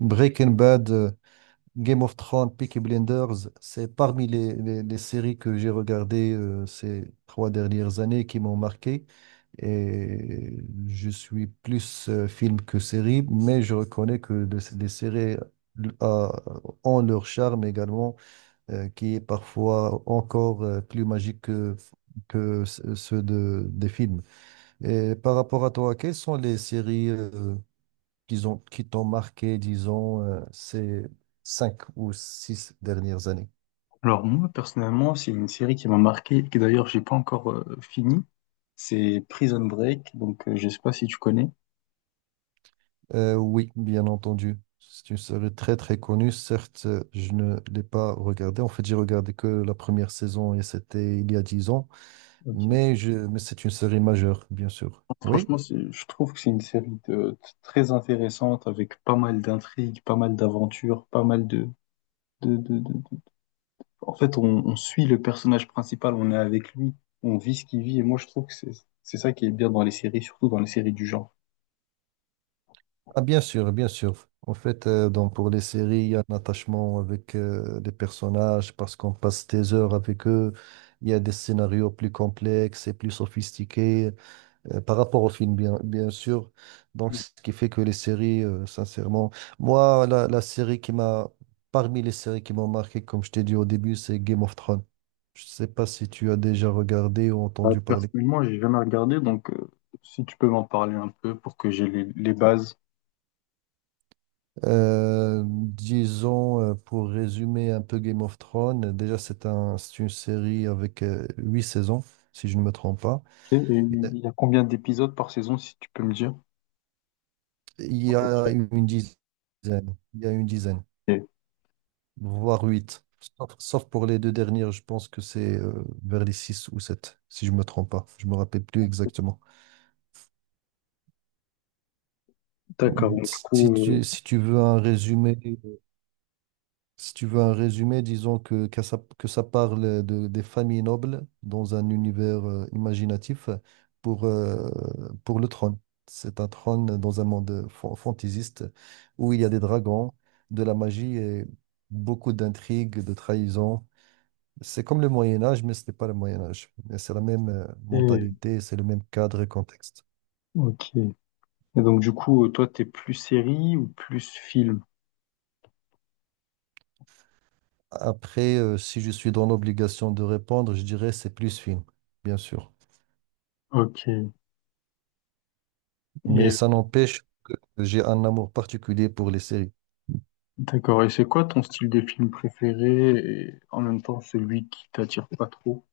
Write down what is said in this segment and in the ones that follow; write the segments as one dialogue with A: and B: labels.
A: Breaking Bad, Game of Thrones, Peaky Blinders, c'est parmi les séries que j'ai regardées ces trois dernières années qui m'ont marqué. Et je suis plus film que série, mais je reconnais que les séries euh, ont leur charme également, qui est parfois encore plus magique que ceux de, des films. Et par rapport à toi, quelles sont les séries qui t'ont marqué, disons, ces cinq ou six dernières années?
B: Alors moi personnellement, c'est une série qui m'a marqué et que d'ailleurs j'ai pas encore fini. C'est Prison Break, donc je sais pas si tu connais.
A: Oui, bien entendu. C'est une série très très connue. Certes, je ne l'ai pas regardée. En fait, j'ai regardé que la première saison et c'était il y a dix ans.
B: Ok.
A: Mais c'est une série majeure, bien sûr. Oui?
B: Franchement, je trouve que c'est une série très intéressante avec pas mal d'intrigues, pas mal d'aventures, pas mal de En fait, on suit le personnage principal, on est avec lui, on vit ce qu'il vit et moi je trouve que c'est ça qui est bien dans les séries, surtout dans les séries du genre.
A: Ah, bien sûr, bien sûr. En fait, donc pour les séries, il y a un attachement avec les personnages parce qu'on passe des heures avec eux. Il y a des scénarios plus complexes et plus sophistiqués, par rapport au film, bien, bien sûr. Donc, ce qui fait que les séries, sincèrement, moi, la série qui m'a, parmi les séries qui m'ont marqué, comme je t'ai dit au début, c'est Game of Thrones. Je sais pas si tu as déjà regardé ou
B: Ah,
A: entendu parler.
B: personnellement, j'ai jamais regardé, donc si tu peux m'en parler un peu pour que j'ai les bases.
A: Disons, pour résumer un peu Game of Thrones, déjà, c'est une série avec huit saisons, si je ne me trompe pas.
B: Ok. Et
A: Euh,
B: il y a combien d'épisodes par saison, si tu peux me dire?
A: Il
B: À
A: y
B: peu
A: a
B: près.
A: une dizaine. Il y a une dizaine.
B: Ok.
A: Voire 8, sauf pour les deux dernières, je pense que c'est vers les 6 ou 7, si je me trompe pas. Je me rappelle plus exactement.
B: D'accord, donc du
A: Si
B: coup,
A: tu, si tu veux un résumé, Si tu veux un résumé, disons que ça parle des familles nobles dans un univers imaginatif pour, euh, pour le trône. C'est un trône dans un monde fantaisiste où il y a des dragons, de la magie et beaucoup d'intrigues, de trahisons. C'est comme le Moyen Âge, mais ce n'est pas le Moyen Âge. Mais c'est la même
B: et-
A: mentalité, c'est le même cadre et contexte.
B: ok. Et donc du coup, toi, t'es plus série ou plus film?
A: Après, si je suis dans l'obligation de répondre, je dirais c'est plus film, bien sûr.
B: Ok.
A: Mais
B: Et
A: ça n'empêche, que j'ai un amour particulier pour les séries.
B: d'accord. Et c'est quoi ton style de film préféré et en même temps celui qui t'attire pas trop?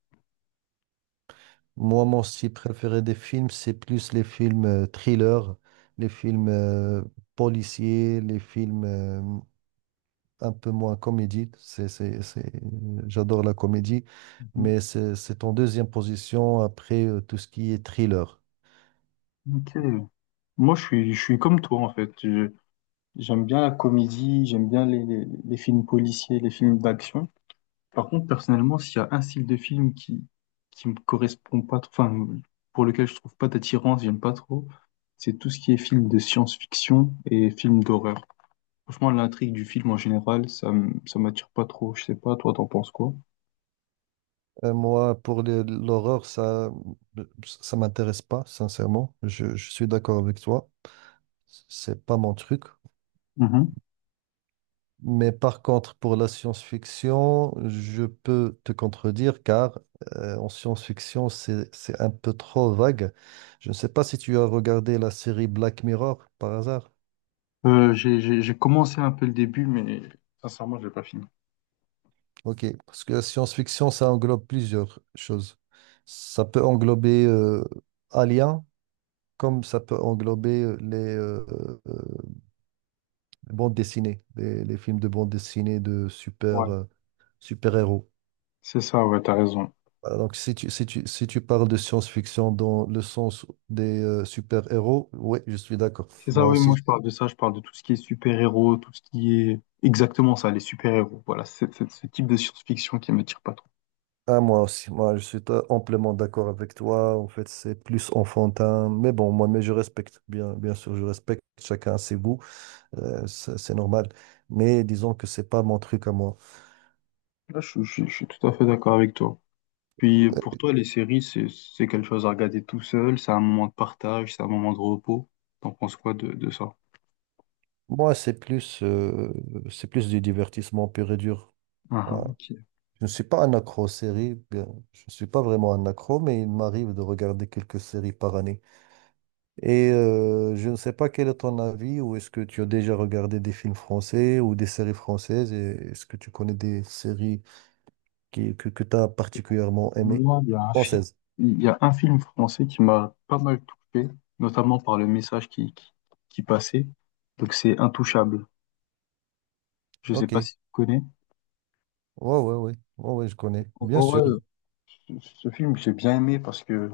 A: Moi, mon style préféré des films, c'est plus les films thrillers, les films policiers, les films un peu moins comédie. J'adore la comédie,
B: Mhm.
A: mais c'est en deuxième position après tout ce qui est thriller.
B: Ok. Moi, je suis comme toi, en fait. J'aime bien la comédie, j'aime bien les films policiers, les films d'action. Par contre, personnellement, s'il y a un style de film qui me correspond pas, enfin, pour lequel je trouve pas d'attirance, j'aime pas trop, c'est tout ce qui est film de science-fiction et film d'horreur. Franchement, l'intrigue du film en général, ça, ça m'attire pas trop. Je sais pas, toi, t'en penses quoi?
A: Moi, pour l'horreur, ça m'intéresse pas, sincèrement. Je suis d'accord avec toi. C'est pas mon truc.
B: Mhm.
A: Mais par contre, pour la science-fiction, je peux te contredire car en science-fiction, c'est un peu trop vague. Je ne sais pas si tu as regardé la série Black Mirror par hasard.
B: J'ai commencé un peu le début, mais sincèrement, je l'ai pas fini.
A: Ok, parce que la science-fiction, ça englobe plusieurs choses. Ça peut englober Alien, comme ça peut englober les euh, bandes dessinées, les films de bandes dessinées de
B: Ouais.
A: super, super-héros.
B: C'est ça, ouais, t'as raison.
A: Voilà, donc, si tu parles de science-fiction dans le sens des super-héros, oui, je suis d'accord.
B: C'est ça,
A: Moi
B: oui, moi je
A: aussi.
B: parle de ça, je parle de tout ce qui est super-héros, tout ce qui est... Exactement ça, les super-héros. Voilà, c'est ce type de science-fiction qui m'attire pas trop.
A: Ah, moi aussi. Moi, je suis amplement d'accord avec toi. En fait, c'est plus enfantin. Mais bon, moi, mais je respecte. Bien, bien sûr, je respecte. Chacun ses goûts. C'est normal. Mais disons que c'est pas mon truc à moi.
B: Là, je suis tout à fait d'accord avec toi. Puis pour
A: Euh,
B: toi, les séries, c'est quelque chose à regarder tout seul, c'est un moment de partage, c'est un moment de repos. T'en penses quoi de ça?
A: Moi, c'est plus du divertissement pur et dur.
B: Ah,
A: Voilà.
B: ah, ok.
A: Je ne suis pas un accro aux séries, je ne suis pas vraiment un accro, mais il m'arrive de regarder quelques séries par année. Et je ne sais pas quel est ton avis, ou est-ce que tu as déjà regardé des films français ou des séries françaises, et est-ce que tu connais des séries que tu as particulièrement aimées?
B: Moi,
A: Françaises.
B: il y a un film français qui m'a pas mal touché, notamment par le message qui passait. Donc c'est Intouchable. Je sais
A: Ok.
B: pas
A: Ouais,
B: si tu connais.
A: ouais, ouais. Ouais, ouais, je connais. Bien sûr.
B: Ouais, ce film, j'ai bien aimé parce que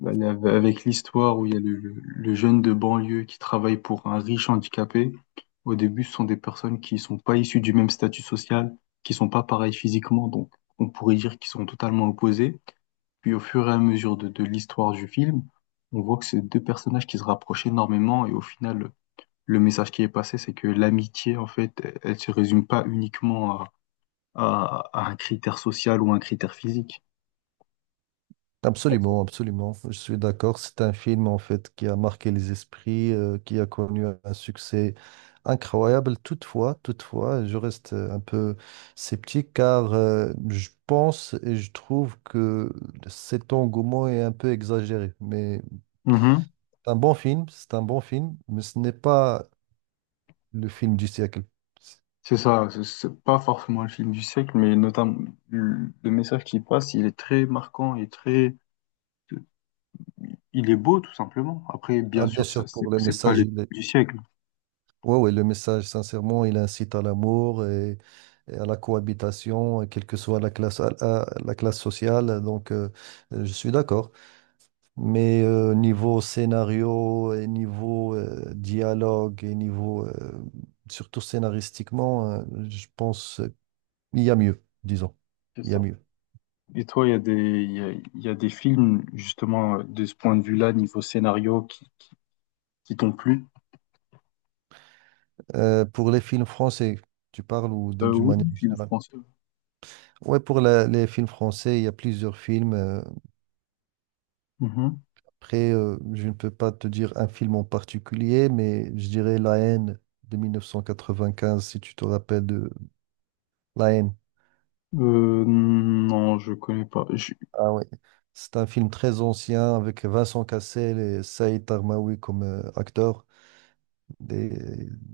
B: bah, il avec l'histoire où il y a le jeune de banlieue qui travaille pour un riche handicapé, au début, ce sont des personnes qui sont pas issues du même statut social, qui sont pas pareilles physiquement, donc on pourrait dire qu'ils sont totalement opposés. Puis au fur et à mesure de l'histoire du film, on voit que c'est deux personnages qui se rapprochent énormément et au final, le message qui est passé, c'est que l'amitié, en fait, elle, elle se résume pas uniquement à, à un critère social ou un critère physique.
A: Absolument, absolument. Je suis d'accord. C'est un film en fait qui a marqué les esprits, qui a connu un succès incroyable. Toutefois, toutefois, je reste un peu sceptique car je pense et je trouve que cet engouement est un peu exagéré. Mais c'est un bon film, c'est un bon film, mais ce n'est pas le film du siècle.
B: C'est ça, c'est pas forcément le film du siècle, mais notamment le message qui passe, il est très marquant et très, il est beau tout simplement. Après, bien
A: Ah,
B: sûr,
A: bien
B: ça
A: sûr, pour
B: c'est
A: le
B: c'est pas
A: message,
B: le
A: il est...
B: film du siècle.
A: ouais, ouais, le message, sincèrement, il incite à l'amour et à la cohabitation, quelle que soit la classe, à la classe sociale. Donc, je suis d'accord. Mais niveau scénario, et niveau dialogue, et niveau, surtout scénaristiquement, je pense qu'il y a mieux, disons.
B: C'est
A: Il y
B: ça.
A: a mieux.
B: Et toi, il y a des il y a des films justement de ce point de vue-là, niveau scénario, qui t'ont plu?
A: Pour les films français, tu parles ou
B: Euh,
A: d'une
B: oui,
A: manière
B: film
A: générale?
B: français.
A: Ouais, pour les films français, il y a plusieurs films.
B: Mhm.
A: Après, je ne peux pas te dire un film en particulier, mais je dirais La haine de 1995, si tu te rappelles de La haine.
B: Non, je connais pas.
A: Ah ouais. C'est un film très ancien avec Vincent Cassel et Saïd Tarmaoui comme acteurs. Des-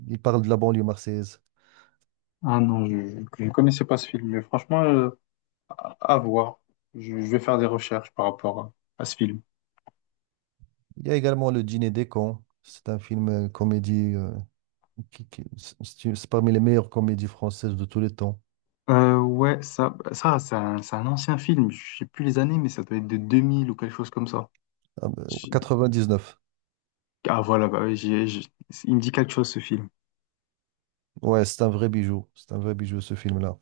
A: Il parle de la banlieue marseillaise.
B: Ah non, je ne connaissais pas ce film, mais franchement, à voir. Je vais faire des recherches par rapport à ce film.
A: Il y a également Le Dîner des cons. C'est un film comédie c'est parmi les meilleures comédies françaises de tous les temps.
B: Ouais, ça, bah, ça c'est un ancien film, je sais plus les années, mais ça doit être de 2000 ou quelque chose comme ça.
A: Ah,
B: J'ai-
A: 99.
B: Ah voilà, bah oui, il me dit quelque chose ce film.
A: Ouais, c'est un vrai bijou. C'est un vrai bijou ce film-là.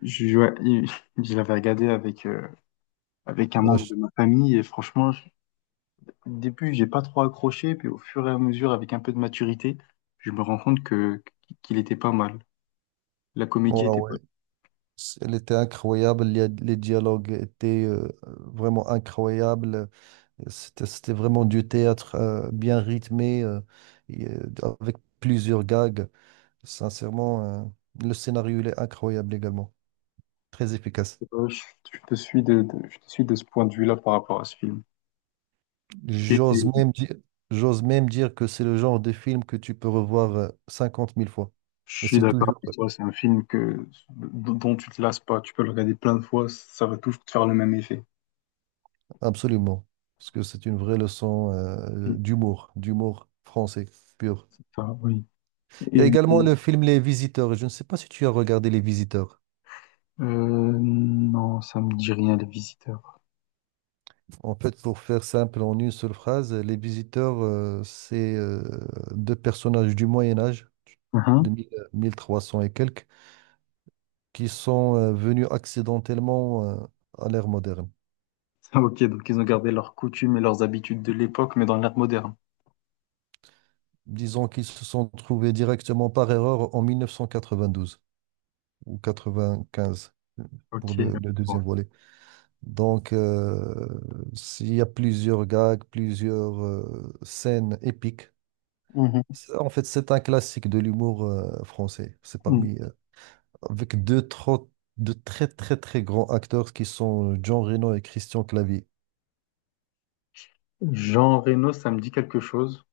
B: Ouais, je l'avais regardé avec un
A: Ouais,
B: membre de
A: je-
B: ma famille et franchement, au début, j'ai pas trop accroché, puis au fur et à mesure, avec un peu de maturité, je me rends compte que qu'il était pas mal. La comédie
A: ouais,
B: était pas...
A: ouais. Elle était incroyable, les dialogues étaient vraiment incroyables. C'était vraiment du théâtre bien rythmé, et, euh, avec plusieurs gags. Sincèrement, le scénario il est incroyable également, très efficace.
B: Je, je te suis de ce point de vue-là par rapport à ce film.
A: J'ose même dire, j'ose même dire que c'est le genre de film que tu peux revoir 50 000 fois.
B: Je
A: Et
B: suis
A: c'est
B: d'accord
A: toujours,
B: avec toi, c'est un film que, dont tu te lasses pas. Tu peux le regarder plein de fois, ça va toujours te faire le même effet.
A: absolument, parce que c'est une vraie leçon
B: Mm.
A: d'humour, d'humour français pur.
B: Ah, oui.
A: Il y a
B: Et,
A: également
B: et,
A: le film Les Visiteurs. Je ne sais pas si tu as regardé Les Visiteurs.
B: euh, non, ça me dit rien, les visiteurs.
A: En fait, pour faire simple, en une seule phrase, Les Visiteurs, c'est deux personnages du Moyen Âge,
B: Hein.
A: de 1300 et quelques, qui sont venus accidentellement à l'ère moderne.
B: Ah, ok, donc ils ont gardé leurs coutumes et leurs habitudes de l'époque, mais dans l'ère moderne.
A: Disons qu'ils se sont trouvés directement par erreur en 1992 ou 95
B: Ok.
A: pour
B: Je
A: le deuxième
B: vois.
A: volet. Donc, s'il y a plusieurs gags, plusieurs scènes épiques.
B: Mhm.
A: En fait, c'est un classique de l'humour français. C'est
B: Mm.
A: parmi, avec deux, trop- deux très, très, très grands acteurs qui sont Jean Reno et Christian Clavier,
B: Jean Reno, ça me dit quelque chose.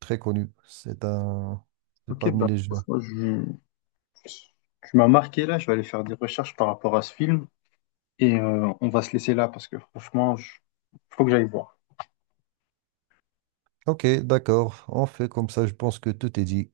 A: très connus. C'est
B: Ok,
A: parmi
B: bah,
A: les gens.
B: moi, tu m'as marqué là, je vais aller faire des recherches par rapport à ce film et on va se laisser là parce que franchement, faut que j'aille voir.
A: Ok, d'accord, on fait comme ça, je pense que tout est dit.